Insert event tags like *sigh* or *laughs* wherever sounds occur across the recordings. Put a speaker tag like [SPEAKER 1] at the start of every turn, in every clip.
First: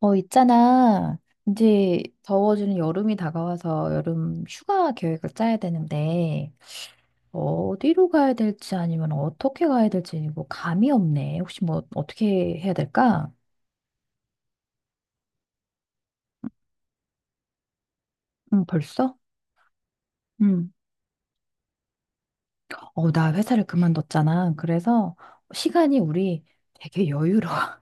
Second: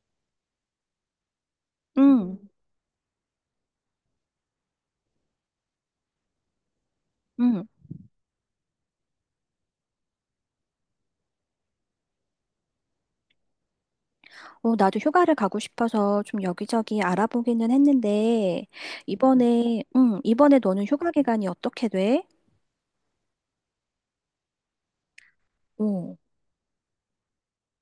[SPEAKER 1] 있잖아. 이제
[SPEAKER 2] 응,
[SPEAKER 1] 더워지는 여름이 다가와서 여름 휴가 계획을 짜야 되는데,
[SPEAKER 2] 응.
[SPEAKER 1] 어디로 가야 될지 아니면 어떻게 가야 될지 뭐 감이 없네. 혹시 뭐 어떻게 해야 될까?
[SPEAKER 2] 나도 휴가를 가고 싶어서 좀 여기저기 알아보기는
[SPEAKER 1] 응,
[SPEAKER 2] 했는데,
[SPEAKER 1] 벌써?
[SPEAKER 2] 이번에
[SPEAKER 1] 응.
[SPEAKER 2] 너는 휴가 기간이 어떻게 돼?
[SPEAKER 1] 나 회사를 그만뒀잖아. 그래서 시간이
[SPEAKER 2] 오,
[SPEAKER 1] 우리 되게 여유로워. *laughs*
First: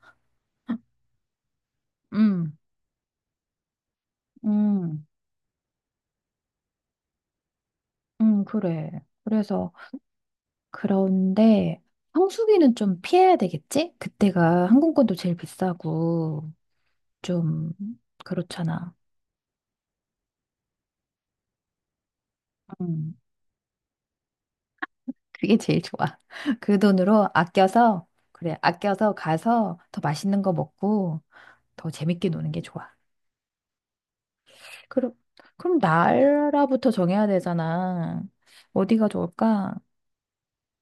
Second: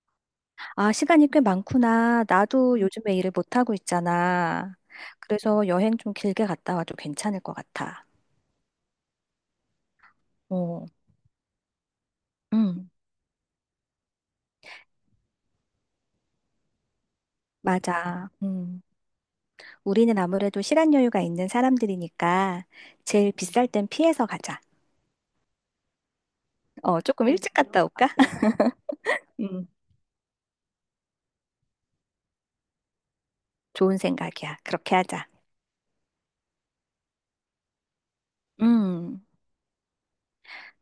[SPEAKER 2] 아, 시간이 꽤 많구나.
[SPEAKER 1] 응,
[SPEAKER 2] 나도 요즘에 일을 못하고 있잖아.
[SPEAKER 1] 응,
[SPEAKER 2] 그래서 여행 좀 길게 갔다 와도 괜찮을 것 같아.
[SPEAKER 1] 응, 그래. 그래서
[SPEAKER 2] 어,
[SPEAKER 1] 그런데 성수기는
[SPEAKER 2] 응,
[SPEAKER 1] 좀 피해야 되겠지? 그때가 항공권도 제일 비싸고. 좀
[SPEAKER 2] 맞아. 응.
[SPEAKER 1] 그렇잖아.
[SPEAKER 2] 우리는 아무래도 시간 여유가 있는 사람들이니까
[SPEAKER 1] 음,
[SPEAKER 2] 제일 비쌀 땐 피해서 가자.
[SPEAKER 1] 그게 제일 좋아. *laughs* 그 돈으로
[SPEAKER 2] 조금 일찍 갔다
[SPEAKER 1] 아껴서,
[SPEAKER 2] 올까? *laughs*
[SPEAKER 1] 그래, 아껴서
[SPEAKER 2] 응,
[SPEAKER 1] 가서 더 맛있는 거 먹고 더 재밌게 노는 게 좋아.
[SPEAKER 2] 좋은 생각이야. 그렇게
[SPEAKER 1] 그럼
[SPEAKER 2] 하자.
[SPEAKER 1] 그럼 나라부터 정해야 되잖아. 어디가
[SPEAKER 2] 음.
[SPEAKER 1] 좋을까?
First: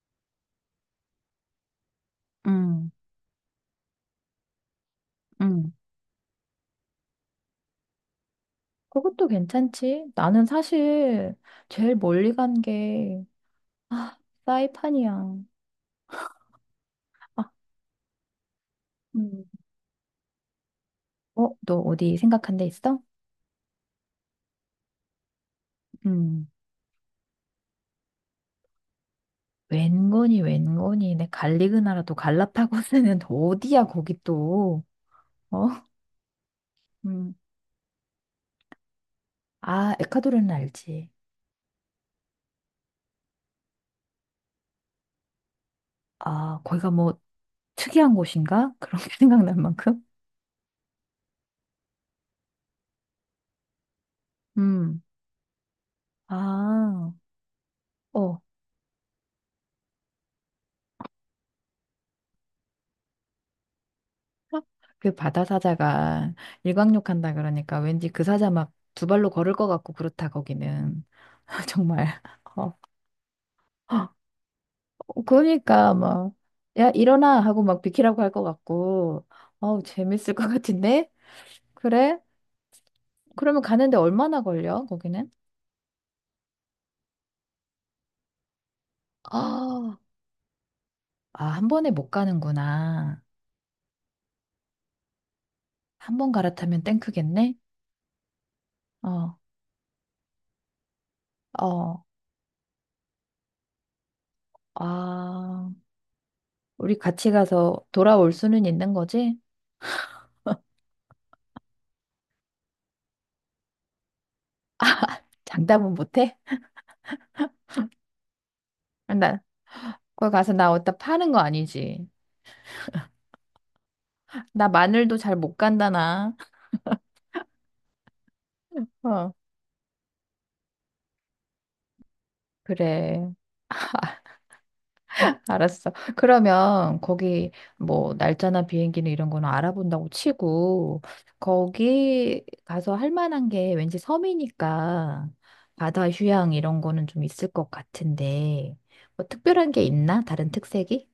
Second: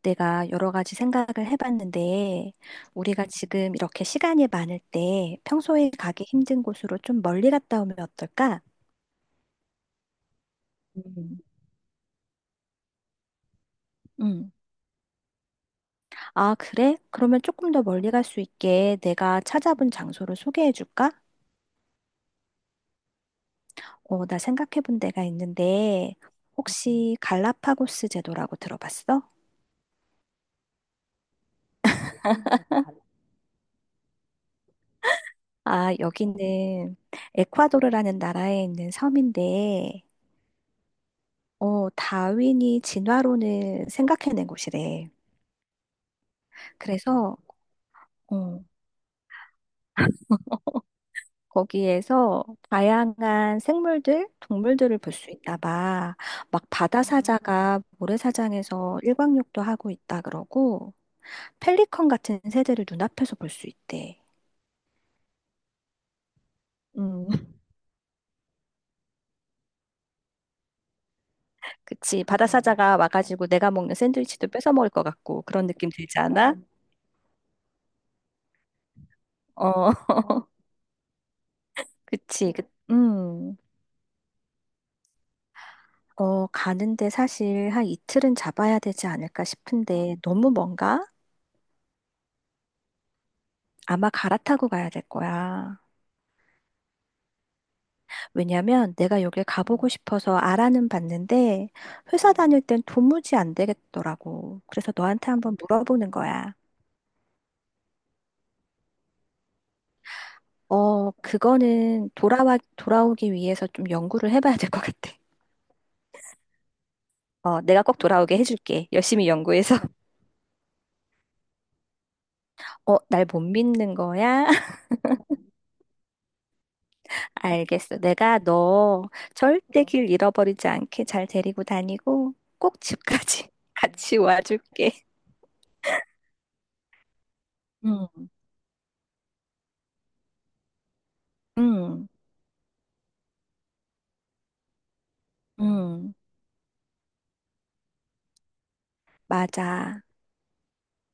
[SPEAKER 2] 내가 여러 가지 생각을 해봤는데,
[SPEAKER 1] 음,
[SPEAKER 2] 우리가 지금 이렇게 시간이 많을 때
[SPEAKER 1] 음.
[SPEAKER 2] 평소에 가기 힘든 곳으로 좀 멀리 갔다 오면 어떨까?
[SPEAKER 1] 그것도 괜찮지. 나는 사실
[SPEAKER 2] 음.
[SPEAKER 1] 제일 멀리 간 게, 아,
[SPEAKER 2] 음.
[SPEAKER 1] 사이판이야.
[SPEAKER 2] 아, 그래? 그러면 조금 더 멀리 갈 수 있게 내가
[SPEAKER 1] 음.
[SPEAKER 2] 찾아본 장소를 소개해 줄까?
[SPEAKER 1] 너 어디 생각한 데 있어?
[SPEAKER 2] 나 생각해 본 데가 있는데,
[SPEAKER 1] 음.
[SPEAKER 2] 혹시 갈라파고스 제도라고 들어봤어?
[SPEAKER 1] 웬건이 내 갈리그나라도 갈라파고스는 *laughs* 어디야 거기 또. 어?
[SPEAKER 2] 아, 여기는
[SPEAKER 1] 음.
[SPEAKER 2] 에콰도르라는 나라에 있는
[SPEAKER 1] 아,
[SPEAKER 2] 섬인데,
[SPEAKER 1] 에콰도르는 알지.
[SPEAKER 2] 다윈이 진화론을 생각해낸 곳이래.
[SPEAKER 1] 아, 거기가 뭐
[SPEAKER 2] 그래서
[SPEAKER 1] 특이한
[SPEAKER 2] 어,
[SPEAKER 1] 곳인가? 그런 게 *laughs* 생각날 만큼.
[SPEAKER 2] 거기에서 다양한 생물들, 동물들을
[SPEAKER 1] 음.
[SPEAKER 2] 볼 수 있나 봐. 막
[SPEAKER 1] 아.
[SPEAKER 2] 바다사자가
[SPEAKER 1] 어.
[SPEAKER 2] 모래사장에서 일광욕도 하고 있다 그러고, 펠리컨 같은 새들을 눈앞에서 볼 수 있대.
[SPEAKER 1] 그 바다 사자가
[SPEAKER 2] 음,
[SPEAKER 1] 일광욕한다
[SPEAKER 2] *laughs*
[SPEAKER 1] 그러니까 왠지 그 사자 막 두 발로 걸을 것 같고 그렇다 거기는. *laughs* 정말.
[SPEAKER 2] 그치.
[SPEAKER 1] 어.
[SPEAKER 2] 바다사자가 와가지고 내가 먹는
[SPEAKER 1] 어,
[SPEAKER 2] 샌드위치도 뺏어 먹을 것 같고, 그런 느낌
[SPEAKER 1] 그러니까
[SPEAKER 2] 들지
[SPEAKER 1] 막
[SPEAKER 2] 않아?
[SPEAKER 1] 야, 일어나 하고 막 비키라고 할 것 같고. 어우,
[SPEAKER 2] 어,
[SPEAKER 1] 재밌을 것
[SPEAKER 2] *laughs*
[SPEAKER 1] 같은데? 그래?
[SPEAKER 2] 그치. 그, 음.
[SPEAKER 1] 그러면 가는데 얼마나 걸려, 거기는?
[SPEAKER 2] 가는데 사실 한 이틀은 잡아야 되지 않을까
[SPEAKER 1] 아,
[SPEAKER 2] 싶은데, 너무 먼가?
[SPEAKER 1] 아, 한 번에 못 가는구나.
[SPEAKER 2] 아마 갈아타고 가야 될 거야.
[SPEAKER 1] 한 번 갈아타면 땡크겠네?
[SPEAKER 2] 왜냐면 내가
[SPEAKER 1] 어,
[SPEAKER 2] 여길 가보고 싶어서 알아는 봤는데
[SPEAKER 1] 어,
[SPEAKER 2] 회사 다닐 땐 도무지 안 되겠더라고. 그래서 너한테 한번
[SPEAKER 1] 아.
[SPEAKER 2] 물어보는 거야.
[SPEAKER 1] 우리 같이 가서 돌아올 수는 있는 거지?
[SPEAKER 2] 그거는 돌아오기 위해서 좀 연구를 해봐야 될 것 같아.
[SPEAKER 1] 장담은 못 해?
[SPEAKER 2] 내가 꼭 돌아오게 해줄게. 열심히
[SPEAKER 1] 나,
[SPEAKER 2] 연구해서. *laughs*
[SPEAKER 1] 거기 가서 나 어디다 파는 거 아니지?
[SPEAKER 2] 날 못 믿는 거야?
[SPEAKER 1] 나
[SPEAKER 2] *laughs*
[SPEAKER 1] 마늘도 잘 못 간다, 나.
[SPEAKER 2] 알겠어. 내가
[SPEAKER 1] *laughs*
[SPEAKER 2] 너
[SPEAKER 1] 어,
[SPEAKER 2] 절대 길 잃어버리지 않게 잘 데리고 다니고 꼭
[SPEAKER 1] 그래.
[SPEAKER 2] 집까지 *laughs* 같이 와줄게.
[SPEAKER 1] 알았어. 그러면 거기 뭐
[SPEAKER 2] 응,
[SPEAKER 1] 날짜나 비행기는 이런 거는 알아본다고 치고
[SPEAKER 2] 응,
[SPEAKER 1] 거기 가서 할 만한 게 왠지 섬이니까 바다
[SPEAKER 2] 응.
[SPEAKER 1] 휴양 이런 거는 좀 있을 것 같은데 뭐 특별한 게
[SPEAKER 2] 맞아.
[SPEAKER 1] 있나? 다른 특색이?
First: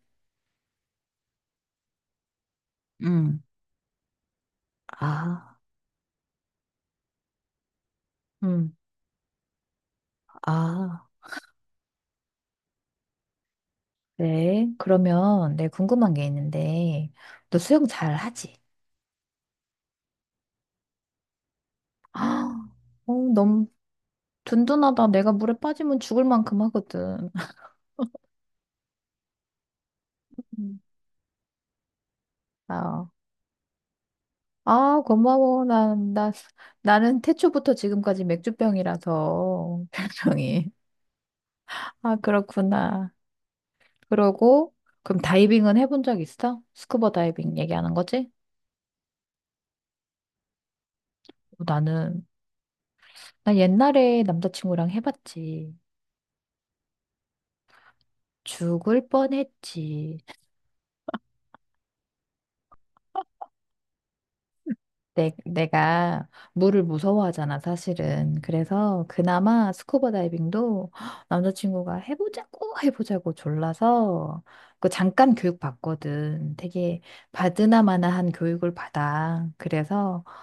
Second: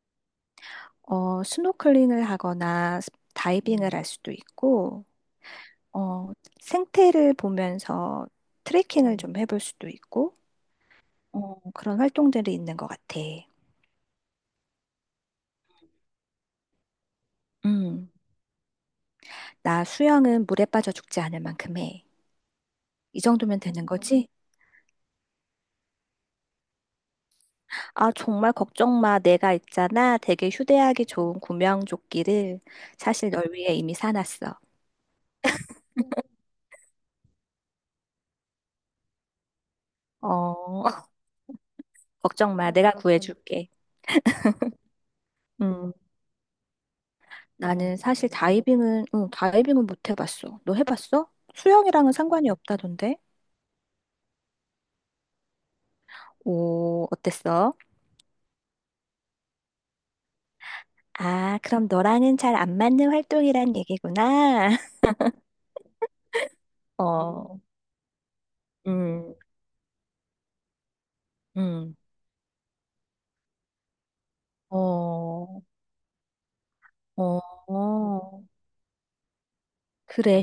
[SPEAKER 2] 스노클링을 하거나
[SPEAKER 1] 음,
[SPEAKER 2] 다이빙을 할 수도 있고,
[SPEAKER 1] 아,
[SPEAKER 2] 어, 생태를 보면서
[SPEAKER 1] 음.
[SPEAKER 2] 트레킹을 좀 해볼 수도 있고,
[SPEAKER 1] 아,
[SPEAKER 2] 그런 활동들이 있는 것 같아.
[SPEAKER 1] 그 그러면 내가 궁금한 게 있는데 너 수영
[SPEAKER 2] 음,
[SPEAKER 1] 잘 하지?
[SPEAKER 2] 나 수영은 물에 빠져 죽지 않을 만큼 해.
[SPEAKER 1] 아, *gasps*
[SPEAKER 2] 이 정도면
[SPEAKER 1] 너무
[SPEAKER 2] 되는 거지?
[SPEAKER 1] 든든하다. 내가 물에 빠지면 죽을 만큼 하거든. *laughs*
[SPEAKER 2] 아, 정말 걱정 마. 내가 있잖아. 되게
[SPEAKER 1] 음.
[SPEAKER 2] 휴대하기 좋은 구명조끼를
[SPEAKER 1] 아,
[SPEAKER 2] 사실 널 위해 이미 사놨어.
[SPEAKER 1] 아, 고마워. 나는 태초부터 지금까지 맥주병이라서, *laughs* 별명이.
[SPEAKER 2] 어, *laughs*
[SPEAKER 1] 아,
[SPEAKER 2] 걱정 마. 아, 내가
[SPEAKER 1] 그렇구나.
[SPEAKER 2] 구해줄게.
[SPEAKER 1] 그러고, 그럼 다이빙은
[SPEAKER 2] 음.
[SPEAKER 1] 해본 적 있어? 스쿠버 다이빙 얘기하는
[SPEAKER 2] 나는 사실
[SPEAKER 1] 거지?
[SPEAKER 2] 다이빙은 못 해봤어. 너 해봤어?
[SPEAKER 1] 어,
[SPEAKER 2] 수영이랑은
[SPEAKER 1] 나는,
[SPEAKER 2] 상관이 없다던데?
[SPEAKER 1] 나 옛날에 남자친구랑 해봤지.
[SPEAKER 2] 오, 어땠어?
[SPEAKER 1] 죽을 뻔했지.
[SPEAKER 2] 아, 그럼 너랑은 잘 안 맞는 활동이란 얘기구나. *laughs*
[SPEAKER 1] 내가 물을 무서워하잖아,
[SPEAKER 2] 어,
[SPEAKER 1] 사실은. 그래서
[SPEAKER 2] 음,
[SPEAKER 1] 그나마 스쿠버 다이빙도 남자친구가
[SPEAKER 2] 음,
[SPEAKER 1] 해보자고 해보자고 졸라서 그 잠깐
[SPEAKER 2] 어,
[SPEAKER 1] 교육 받거든. 되게
[SPEAKER 2] 어,
[SPEAKER 1] 받으나마나한
[SPEAKER 2] 어.
[SPEAKER 1] 교육을 받아.
[SPEAKER 2] 그래,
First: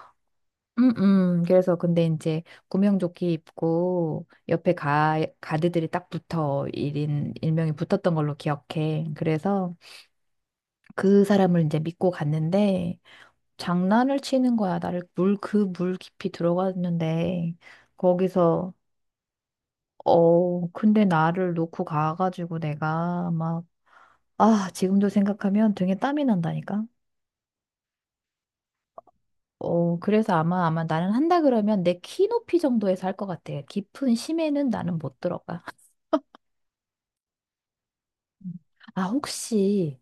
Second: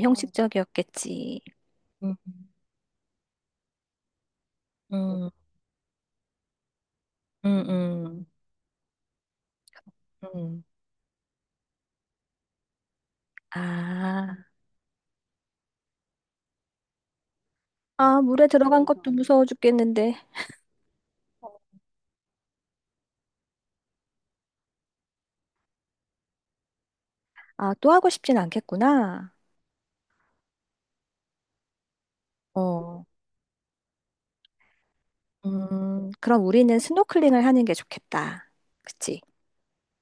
[SPEAKER 1] 음,
[SPEAKER 2] 형식적이었겠지.
[SPEAKER 1] 그래서 근데
[SPEAKER 2] 음,
[SPEAKER 1] 이제 구명조끼 입고 옆에 가,
[SPEAKER 2] 음,
[SPEAKER 1] 가드들이 딱 붙어. 일인
[SPEAKER 2] 음,
[SPEAKER 1] 일명이 붙었던
[SPEAKER 2] 음.
[SPEAKER 1] 걸로 기억해. 그래서
[SPEAKER 2] 음.
[SPEAKER 1] 그 사람을 이제 믿고 갔는데 장난을
[SPEAKER 2] 아,
[SPEAKER 1] 치는 거야. 나를 그 물 깊이 들어갔는데,
[SPEAKER 2] 아, 물에
[SPEAKER 1] 거기서,
[SPEAKER 2] 들어간 것도 무서워 죽겠는데.
[SPEAKER 1] 근데 나를 놓고 가가지고 내가 막, 아, 지금도 생각하면 등에 땀이 난다니까?
[SPEAKER 2] 아, 또 하고 싶진 않겠구나.
[SPEAKER 1] 그래서 아마 나는 한다 그러면 내 키 높이
[SPEAKER 2] 어,
[SPEAKER 1] 정도에서 할 것 같아. 깊은 심해는 나는 못 들어가.
[SPEAKER 2] 그럼 우리는 스노클링을 하는 게 좋겠다.
[SPEAKER 1] 음. 아,
[SPEAKER 2] 그치?
[SPEAKER 1] 혹시,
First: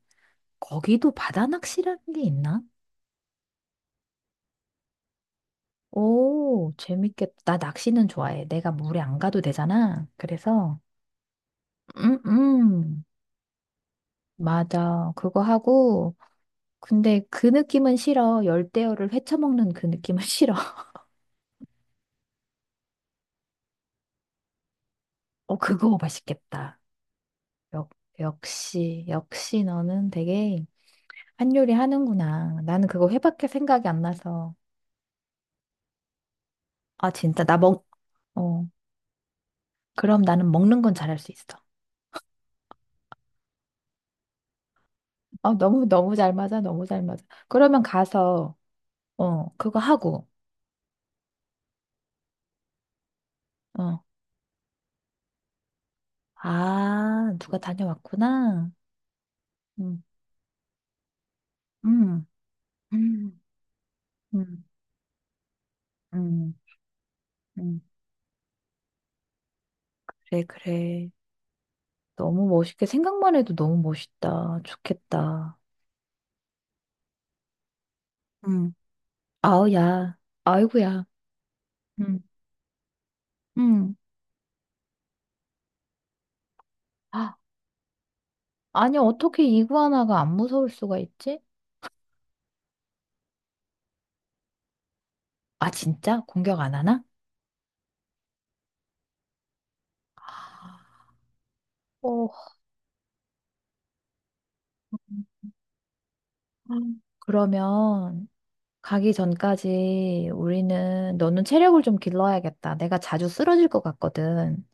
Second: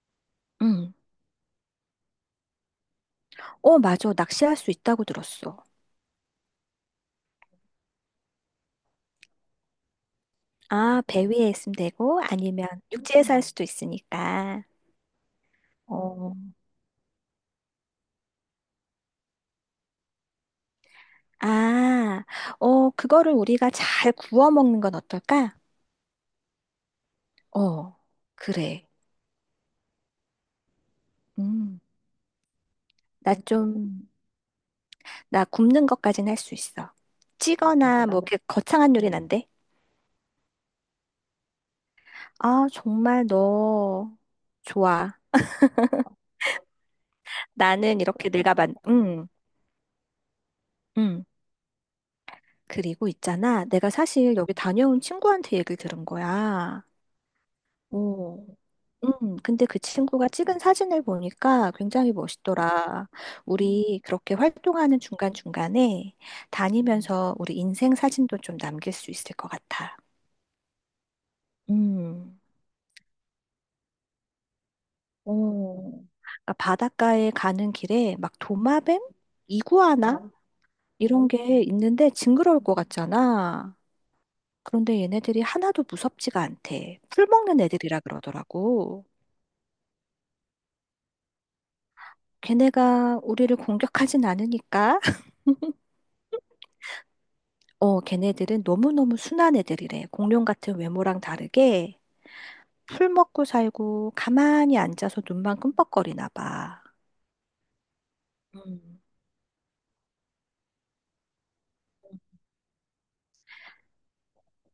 [SPEAKER 2] 응.
[SPEAKER 1] 거기도 바다 낚시라는 게 있나?
[SPEAKER 2] 맞아. 낚시할 수 있다고 들었어.
[SPEAKER 1] 오, 재밌겠다. 나 낚시는 좋아해. 내가 물에 안 가도 되잖아. 그래서,
[SPEAKER 2] 아, 배 위에 있으면
[SPEAKER 1] 음,
[SPEAKER 2] 되고, 아니면
[SPEAKER 1] 음.
[SPEAKER 2] 육지에서 할 수도 있으니까.
[SPEAKER 1] 맞아. 그거 하고,
[SPEAKER 2] 어,
[SPEAKER 1] 근데 그 느낌은 싫어. 열대어를 헤쳐먹는 그 느낌은 *laughs* 싫어.
[SPEAKER 2] 아, 그거를 우리가 잘 구워 먹는 건 어떨까?
[SPEAKER 1] 어, 그거 맛있겠다. 역,
[SPEAKER 2] 어, 그래.
[SPEAKER 1] 역시 너는 되게 한 요리
[SPEAKER 2] 음,
[SPEAKER 1] 하는구나. 나는 그거
[SPEAKER 2] 나
[SPEAKER 1] 회밖에 생각이 안
[SPEAKER 2] 좀,
[SPEAKER 1] 나서.
[SPEAKER 2] 나 굽는 것까진 할 수 있어.
[SPEAKER 1] 아, 진짜,
[SPEAKER 2] 찌거나 뭐, 이렇게
[SPEAKER 1] 어,
[SPEAKER 2] 거창한 요리는 안 돼.
[SPEAKER 1] 그럼 나는 먹는 건 잘할 수 있어.
[SPEAKER 2] 아, 정말 너, 좋아.
[SPEAKER 1] 너무, 너무 잘 맞아. 너무 잘 맞아. 그러면
[SPEAKER 2] 나는 이렇게 내가
[SPEAKER 1] 가서,
[SPEAKER 2] 응,
[SPEAKER 1] 그거 하고,
[SPEAKER 2] 응. 그리고 있잖아, 내가
[SPEAKER 1] 어,
[SPEAKER 2] 사실 여기 다녀온 친구한테 얘기를 들은 거야.
[SPEAKER 1] 아, 누가
[SPEAKER 2] 오,
[SPEAKER 1] 다녀왔구나.
[SPEAKER 2] 근데 그
[SPEAKER 1] 음,
[SPEAKER 2] 친구가 찍은 사진을 보니까 굉장히
[SPEAKER 1] 음,
[SPEAKER 2] 멋있더라.
[SPEAKER 1] 음,
[SPEAKER 2] 우리 그렇게
[SPEAKER 1] 음,
[SPEAKER 2] 활동하는 중간중간에
[SPEAKER 1] 음.
[SPEAKER 2] 다니면서 우리
[SPEAKER 1] 음.
[SPEAKER 2] 인생 사진도 좀 남길 수 있을 것 같아.
[SPEAKER 1] 그래, 그래.
[SPEAKER 2] 음.
[SPEAKER 1] 너무 멋있게 생각만 해도 너무 멋있다. 좋겠다.
[SPEAKER 2] 오. 그러니까 바닷가에 가는 길에 막
[SPEAKER 1] 응,
[SPEAKER 2] 도마뱀?
[SPEAKER 1] 아우,
[SPEAKER 2] 이구아나?
[SPEAKER 1] 야. 아이고야.
[SPEAKER 2] 이런 게 있는데
[SPEAKER 1] 응,
[SPEAKER 2] 징그러울 것 같잖아.
[SPEAKER 1] 응.
[SPEAKER 2] 그런데 얘네들이 하나도 무섭지가 않대. 풀
[SPEAKER 1] 아,
[SPEAKER 2] 먹는 애들이라
[SPEAKER 1] 아니,
[SPEAKER 2] 그러더라고.
[SPEAKER 1] 어떻게 이구아나가 안 무서울 수가 있지?
[SPEAKER 2] 걔네가 우리를 공격하진 않으니까. *laughs*
[SPEAKER 1] 아, 진짜? 공격 안 하나?
[SPEAKER 2] 어, 걔네들은 너무너무 순한 애들이래. 공룡 같은 외모랑 다르게
[SPEAKER 1] 어,
[SPEAKER 2] 풀 먹고 살고 가만히 앉아서 눈만 끔뻑거리나 봐.
[SPEAKER 1] 그러면
[SPEAKER 2] 음.
[SPEAKER 1] 가기 전까지 우리는 너는 체력을 좀 길러야겠다. 내가 자주 쓰러질 것 같거든.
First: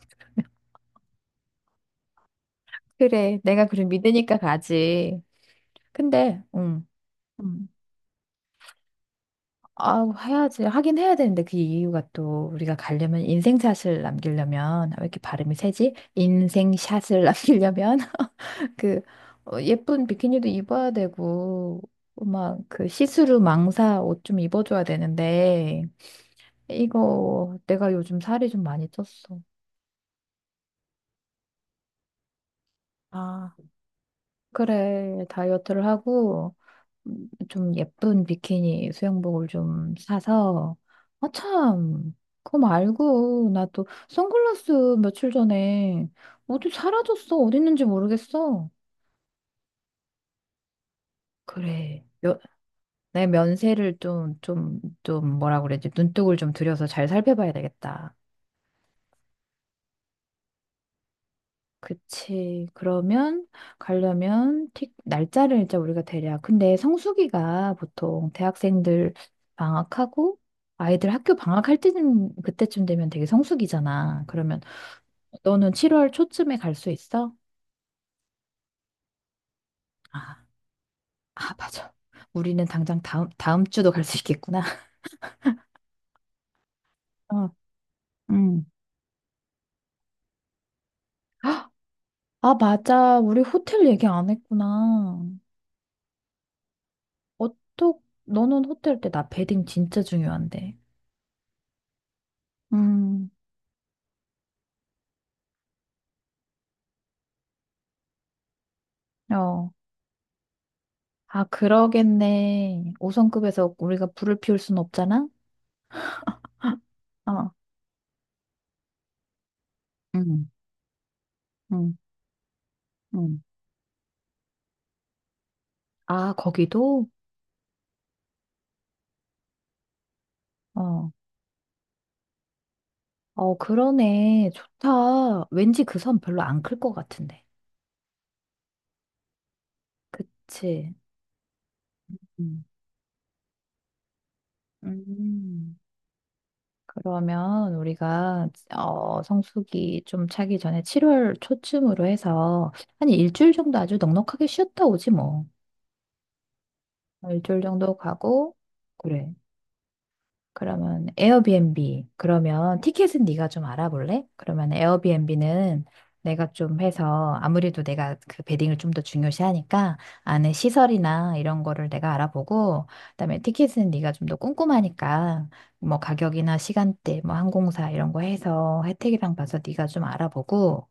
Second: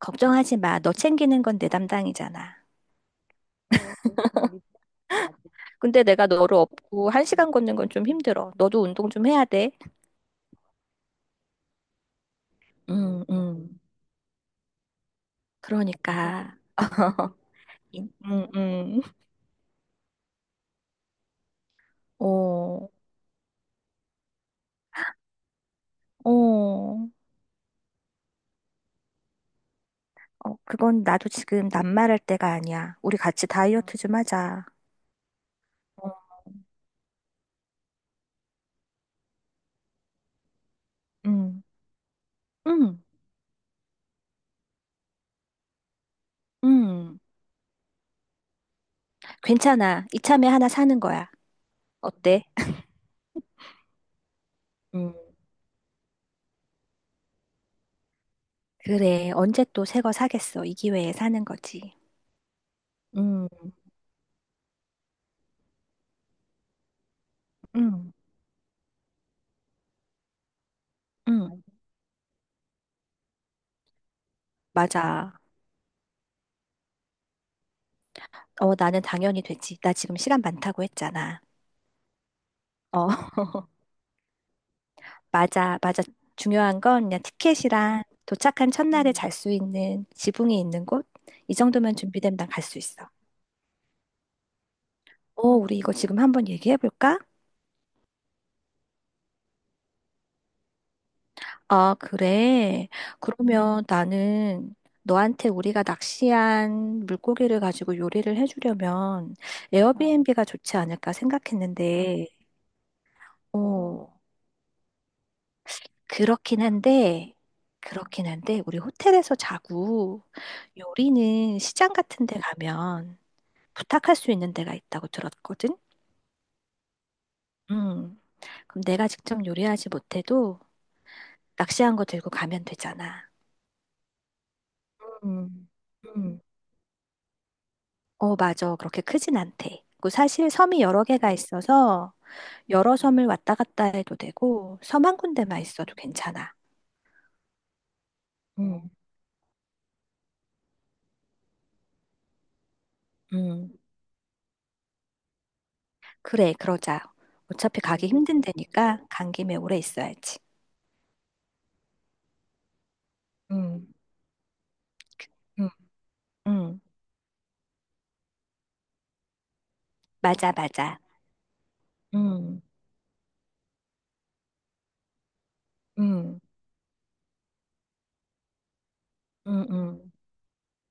[SPEAKER 2] 걱정하지 마. 너 챙기는 건 내 담당이잖아.
[SPEAKER 1] 그래, 내가 그럼 믿으니까 가지.
[SPEAKER 2] 근데 내가
[SPEAKER 1] 근데,
[SPEAKER 2] 너를
[SPEAKER 1] 응.
[SPEAKER 2] 업고 1시간 걷는 건 좀 힘들어. 너도 운동 좀 해야 돼.
[SPEAKER 1] 아, 해야지. 하긴 해야 되는데 그 이유가 또 우리가 가려면
[SPEAKER 2] 음, 음.
[SPEAKER 1] 인생샷을 남기려면 왜 이렇게 발음이 세지?
[SPEAKER 2] 그러니까.
[SPEAKER 1] 인생샷을 *laughs*
[SPEAKER 2] *laughs*
[SPEAKER 1] 남기려면
[SPEAKER 2] 음,
[SPEAKER 1] *laughs* 그
[SPEAKER 2] 음.
[SPEAKER 1] 예쁜 비키니도 입어야 되고 막 그
[SPEAKER 2] 어.
[SPEAKER 1] 시스루 망사 옷 좀 입어줘야 되는데
[SPEAKER 2] 어, 어,
[SPEAKER 1] 이거 내가 요즘 살이 좀 많이 쪘어.
[SPEAKER 2] 그건 나도 지금 낱말할 때가 아니야. 우리 같이
[SPEAKER 1] 아,
[SPEAKER 2] 다이어트 좀 하자.
[SPEAKER 1] 그래 다이어트를
[SPEAKER 2] 어,
[SPEAKER 1] 하고 좀 예쁜 비키니 수영복을 좀 사서 아
[SPEAKER 2] 음,
[SPEAKER 1] 참 그거
[SPEAKER 2] 응,
[SPEAKER 1] 말고 나 또 선글라스 며칠 전에 어디
[SPEAKER 2] 응.
[SPEAKER 1] 사라졌어 어디 있는지 모르겠어
[SPEAKER 2] 괜찮아. 이참에 하나 사는 거야.
[SPEAKER 1] 그래 며,
[SPEAKER 2] 어때?
[SPEAKER 1] 내 면세를 좀 좀
[SPEAKER 2] 음,
[SPEAKER 1] 좀 뭐라 그래야지 눈독을 좀 들여서 잘 살펴봐야 되겠다
[SPEAKER 2] 그래. 언제 또 새 거 사겠어. 이 기회에 사는 거지.
[SPEAKER 1] 그치. 그러면
[SPEAKER 2] 음,
[SPEAKER 1] 가려면 틱 날짜를 일단 우리가 대략. 근데 성수기가
[SPEAKER 2] 응,
[SPEAKER 1] 보통 대학생들 방학하고 아이들 학교
[SPEAKER 2] 응.
[SPEAKER 1] 방학할 때는 그때쯤 되면 되게 성수기잖아. 그러면
[SPEAKER 2] 맞아.
[SPEAKER 1] 너는 7월 초쯤에 갈 수 있어?
[SPEAKER 2] 나는 당연히 되지. 나 지금 시간
[SPEAKER 1] 아,
[SPEAKER 2] 많다고 했잖아.
[SPEAKER 1] 아, 맞아. 우리는 당장
[SPEAKER 2] 어,
[SPEAKER 1] 다음 다음
[SPEAKER 2] *laughs*
[SPEAKER 1] 주도 갈 수 있겠구나. *laughs*
[SPEAKER 2] 맞아, 맞아. 중요한 건 그냥
[SPEAKER 1] 어,
[SPEAKER 2] 티켓이랑
[SPEAKER 1] 음.
[SPEAKER 2] 도착한 첫날에 잘 수 있는 지붕이 있는 곳? 이 정도면 준비되면 난
[SPEAKER 1] 아,
[SPEAKER 2] 갈 수 있어.
[SPEAKER 1] 맞아. 우리 호텔 얘기 안 했구나.
[SPEAKER 2] 우리 이거 지금 한번 얘기해 볼까?
[SPEAKER 1] 어떡? 너는 호텔 때 나 베딩 진짜 중요한데.
[SPEAKER 2] 아, 그래.
[SPEAKER 1] 음.
[SPEAKER 2] 그러면 나는 너한테 우리가 낚시한 물고기를 가지고 요리를 해주려면
[SPEAKER 1] 어.
[SPEAKER 2] 에어비앤비가 좋지 않을까
[SPEAKER 1] 아,
[SPEAKER 2] 생각했는데,
[SPEAKER 1] 그러겠네. 5성급에서 우리가
[SPEAKER 2] 어,
[SPEAKER 1] 불을 피울 순 없잖아?
[SPEAKER 2] 그렇긴 한데,
[SPEAKER 1] 어.
[SPEAKER 2] 그렇긴 한데, 우리 호텔에서 자고
[SPEAKER 1] 응,
[SPEAKER 2] 요리는 시장
[SPEAKER 1] 응,
[SPEAKER 2] 같은 데 가면
[SPEAKER 1] 응.
[SPEAKER 2] 부탁할 수 있는 데가 있다고 들었거든?
[SPEAKER 1] 아, 거기도?
[SPEAKER 2] 음, 그럼 내가 직접 요리하지 못해도
[SPEAKER 1] 어.
[SPEAKER 2] 낚시한 거 들고 가면 되잖아.
[SPEAKER 1] 어, 그러네. 좋다.
[SPEAKER 2] 음.
[SPEAKER 1] 왠지 그 선
[SPEAKER 2] 음.
[SPEAKER 1] 별로 안 클 것 같은데.
[SPEAKER 2] 어, 맞아. 그렇게 크진 않대. 그 사실 섬이
[SPEAKER 1] 그치.
[SPEAKER 2] 여러 개가 있어서
[SPEAKER 1] 음,
[SPEAKER 2] 여러 섬을 왔다 갔다 해도 되고 섬 한 군데만
[SPEAKER 1] 음.
[SPEAKER 2] 있어도 괜찮아.
[SPEAKER 1] 그러면 우리가
[SPEAKER 2] 음,
[SPEAKER 1] 성수기 좀 차기 전에 7월 초쯤으로 해서 한 일주일
[SPEAKER 2] 음.
[SPEAKER 1] 정도 아주 넉넉하게 쉬었다 오지 뭐.
[SPEAKER 2] 그래, 그러자.
[SPEAKER 1] 어, 일주일
[SPEAKER 2] 어차피
[SPEAKER 1] 정도
[SPEAKER 2] 가기 힘든
[SPEAKER 1] 가고,
[SPEAKER 2] 데니까
[SPEAKER 1] 그래.
[SPEAKER 2] 간 김에 오래 있어야지.
[SPEAKER 1] 그러면 에어비앤비. 그러면 티켓은 네가 좀
[SPEAKER 2] 음,
[SPEAKER 1] 알아볼래? 그러면
[SPEAKER 2] 음,
[SPEAKER 1] 에어비앤비는 내가 좀
[SPEAKER 2] 음.
[SPEAKER 1] 해서 아무래도 내가 그 베딩을 좀 더 중요시하니까 안에
[SPEAKER 2] 맞아, 맞아.
[SPEAKER 1] 시설이나 이런 거를 내가
[SPEAKER 2] 음,
[SPEAKER 1] 알아보고 그다음에 티켓은 네가 좀 더 꼼꼼하니까 뭐
[SPEAKER 2] 음,
[SPEAKER 1] 가격이나 시간대, 뭐 항공사 이런 거 해서 혜택이랑 봐서
[SPEAKER 2] 음,
[SPEAKER 1] 네가 좀
[SPEAKER 2] 음,
[SPEAKER 1] 알아보고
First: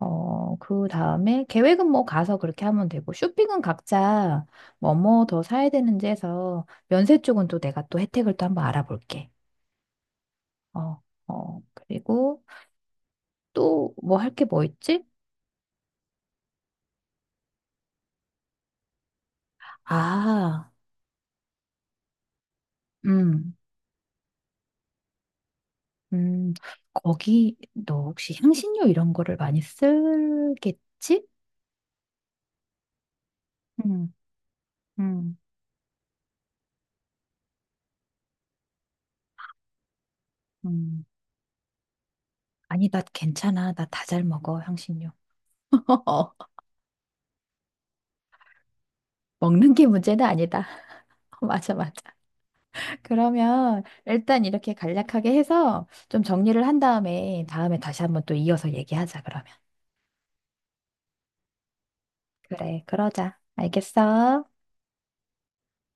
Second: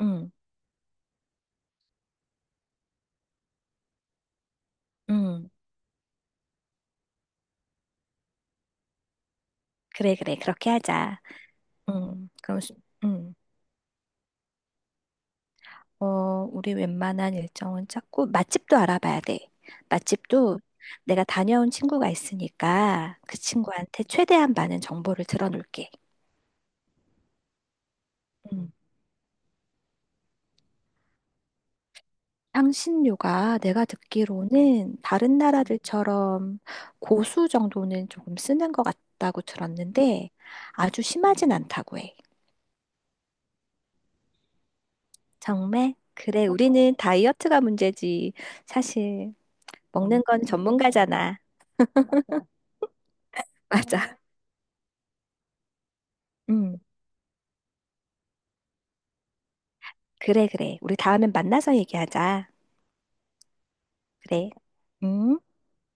[SPEAKER 2] 음,
[SPEAKER 1] 그 다음에 계획은 뭐 가서 그렇게 하면 되고 쇼핑은 각자 뭐 더
[SPEAKER 2] 음.
[SPEAKER 1] 사야 되는지 해서 면세 쪽은 또 내가 또 혜택을 또 한번 알아볼게.
[SPEAKER 2] 그래, 그래. 그렇게
[SPEAKER 1] 어,
[SPEAKER 2] 하자.
[SPEAKER 1] 그리고
[SPEAKER 2] 그럼, 음.
[SPEAKER 1] 또 뭐 할 게 뭐 있지?
[SPEAKER 2] 어, 우리 웬만한 일정은 짰고, 맛집도 알아봐야 돼. 맛집도
[SPEAKER 1] 아,
[SPEAKER 2] 내가 다녀온 친구가 있으니까 그
[SPEAKER 1] 음,
[SPEAKER 2] 친구한테 최대한 많은 정보를 들어놓을게.
[SPEAKER 1] 음, 거기 너 혹시
[SPEAKER 2] 음.
[SPEAKER 1] 향신료 이런 거를 많이 쓰겠지?
[SPEAKER 2] 향신료가 내가
[SPEAKER 1] 음,
[SPEAKER 2] 듣기로는
[SPEAKER 1] 음,
[SPEAKER 2] 다른 나라들처럼 고수 정도는 조금 쓰는 것 같다고 들었는데 아주
[SPEAKER 1] 음.
[SPEAKER 2] 심하진 않다고 해.
[SPEAKER 1] 아니, 나 괜찮아. 나 다 잘 먹어, 향신료.
[SPEAKER 2] 정말? 그래,
[SPEAKER 1] *laughs*
[SPEAKER 2] 우리는 다이어트가 문제지. 사실
[SPEAKER 1] 먹는 게
[SPEAKER 2] 먹는
[SPEAKER 1] 문제는
[SPEAKER 2] 건
[SPEAKER 1] 아니다. *laughs*
[SPEAKER 2] 전문가잖아.
[SPEAKER 1] 맞아, 맞아.
[SPEAKER 2] *laughs*
[SPEAKER 1] 그러면
[SPEAKER 2] 맞아.
[SPEAKER 1] 일단 이렇게 간략하게 해서 좀 정리를 한
[SPEAKER 2] 음,
[SPEAKER 1] 다음에 다음에 다시 한번 또 이어서 얘기하자, 그러면.
[SPEAKER 2] 그래, 그래. 우리 다음엔 만나서 얘기하자.
[SPEAKER 1] 그래, 그러자. 알겠어?
[SPEAKER 2] 그래. 음.